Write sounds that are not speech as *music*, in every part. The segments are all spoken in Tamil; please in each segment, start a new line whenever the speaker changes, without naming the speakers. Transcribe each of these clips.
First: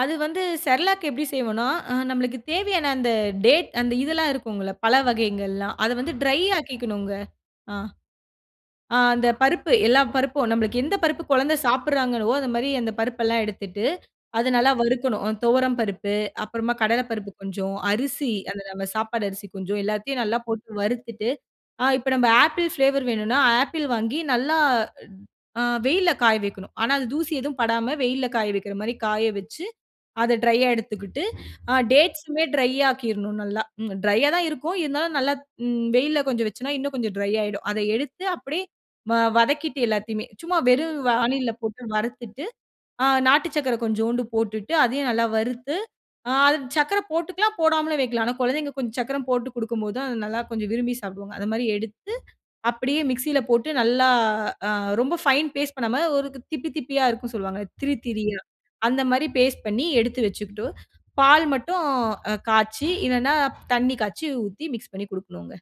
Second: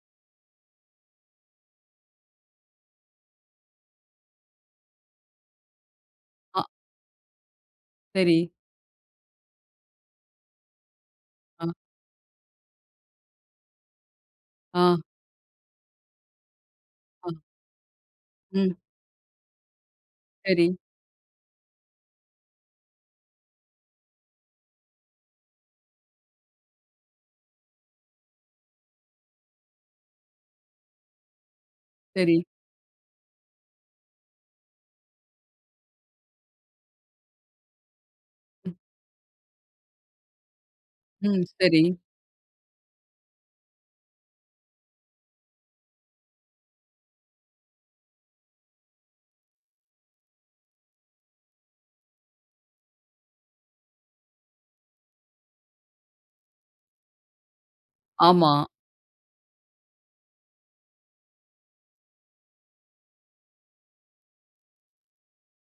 அது வந்து செர்லாக் எப்டி செய்வனா நம்மளுக்கு தேவையான அந்த டேட் அந்த இதெல்லாம் இருக்குங்கல்ல. பல வகைகள்லாம் அத வந்து ட்ரை
அ.
ஆக்கிக்கணும்ங்க. ஆ.
சரி.
ஆ அந்த பருப்பு எல்லா பருப்பும் நம்ளுக்கு எந்த பருப்பு குழந்தை
அ.
சாப்பிடுறாங்களோ, அந்த மாரி அந்த பருப்பு எல்லாம் எடுத்துட்டு அத நல்லா
அ.
வறுக்கணும். துவரம் பருப்பு, அப்புறமா கடலை பருப்பு
அ.
கொஞ்சம், அரிசி அந்த
ம்.
நம்ம சாப்பாடு அரிசி கொஞ்சம் எல்லாத்தையும் நல்லா போட்டு
சரி.
வறுத்துட்டு. ஆ இப்ப நம்ப ஆப்பிள் பிளேவர் வேணுனா ஆப்பிள் வாங்கி நல்லா ட் அ வெயில்ல காய வைக்கணும். ஆனா, அது தூசி எதுவும் படாம வெயில்ல காய வைக்கிற மாதிரி காய வச்சு, அத ட்ரையா எடுத்துக்கிட்டு அ
சரி.
டேட்ஸுமே ட்ரை ஆக்கிருணும் நல்லா. ட்ரையா தான் இருக்கும். இருந்தாலும் நல்லா வெயில்ல கொஞ்சம் வச்சோனா இன்னும் கொஞ்சம் ட்ரை ஆயிடும். அத எடுத்து அப்டியே
ம்.
வ வதக்கிட்டு எல்லாத்தையுமே. சும்மா வெறும்
ம்,
வாணில்ல
சரி.
போட்டு வறுத்துட்டு. ஆ நாட்டு சர்க்கரை கொஞ்சோண்டு போட்டுட்டு அதையும் நல்லா வறுத்து அது சர்க்கரை போட்டுக்கலாம் போடாமலும் வைக்கலாம். ஆனா, குழந்தைங்க கொஞ்சம் சக்கரம் போட்டு குடுக்கும் போதான் அத நல்லா கொஞ்சம் விரும்பி சாப்பிடுவாங்க. அது மாரி எடுத்து அப்டியே மிக்ஸியில போட்டு நல்லா அ ரொம்ப ஃபைன் பேஸ்ட் பண்ணாம ஒரு திப்பி திப்பியா இருக்கும் சொல்லுவாங்க திரி திரியா
ஆமா.
அந்த மாரி பேஸ்ட் பண்ணி எடுத்து வச்சுக்குட்டு. பால் மட்டும் அ காய்ச்சி இல்லன்னா தண்ணி காய்ச்சி ஊத்தி மிக்ஸ் பண்ணி குடுக்கணுங்க.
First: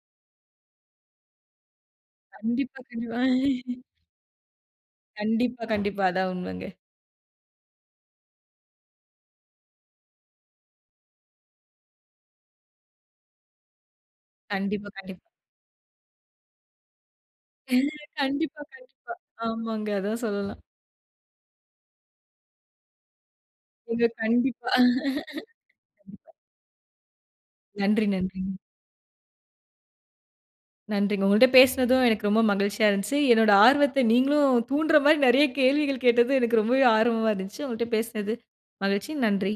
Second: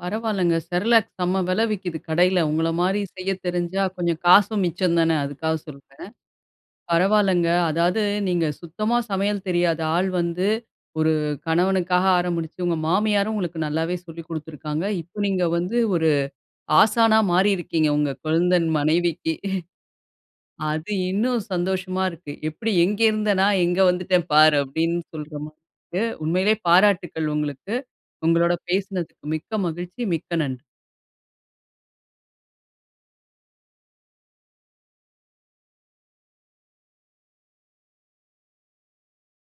பரவால்லங்க, செர்லாக் செம்ம வில விக்குது கடையில. உங்கள
கண்டிப்பா,
மாதிரி
கண்டிப்பா.
செய்ய தெரிஞ்சா
*laughs*
கொஞ்சம் காசும் மிச்சம் தானே அதுக்காக
கண்டிப்பா, கண்டிப்பா.
சொல்றேன்.
அதான் உண்மங்க.
பரவாலங்க, அதாவது நீங்க சுத்தமா சமையல் தெரியாத ஆள் வந்து ஒரு கணவனுக்காக ஆரம்பிச்சு உங்க மாமியாரும் உங்களுக்கு நல்லாவே சொல்லிக் குடுத்திருக்காங்க.
கண்டிப்பா,
இப்ப
கண்டிப்
நீங்க வந்து ஒரு ஆசானா மாறிருக்கிங்க
*laughs*
உங்க
கண்டிப்பா,
கொழுந்தன்
கண்டிப்பா.
மனைவிக்கு. *chuckles*
ஆமாங்க அதான் சொல்லலாம்.
அது இன்னும் சந்தோஷமா இருக்கு. எப்டி எங்கே இருந்த நா, எங்க
*unintelligible*
வந்துட்டேன் பாரு
கண்டிப்பா.
அப்டின் சொல்ற மாரி
*laughs*
இருக்கு.
கண்டிப்பா.
உண்மையிலேயே பாராட்டுக்கள் உங்களுக்கு,
நன்றி, நன்றிங்க.
உங்களோட பேசனதுக்கு மிக்க மகிழ்ச்சி, மிக்க நன்றி!
நன்றிங்க! உங்கள்ட்ட பேசனதும் எனக்கு ரொம்ப மகிழ்ச்சியா இருந்துச்சு. என்னோட ஆர்வத்த நீங்களும் தூண்டுற மாரி நெறைய கேள்விகள் கேட்டது எனக்கு ரொம்ப ஆர்வமா இருந்துச்சு. உங்கள்ட்ட பேசனது மகிழ்ச்சி. நன்றி!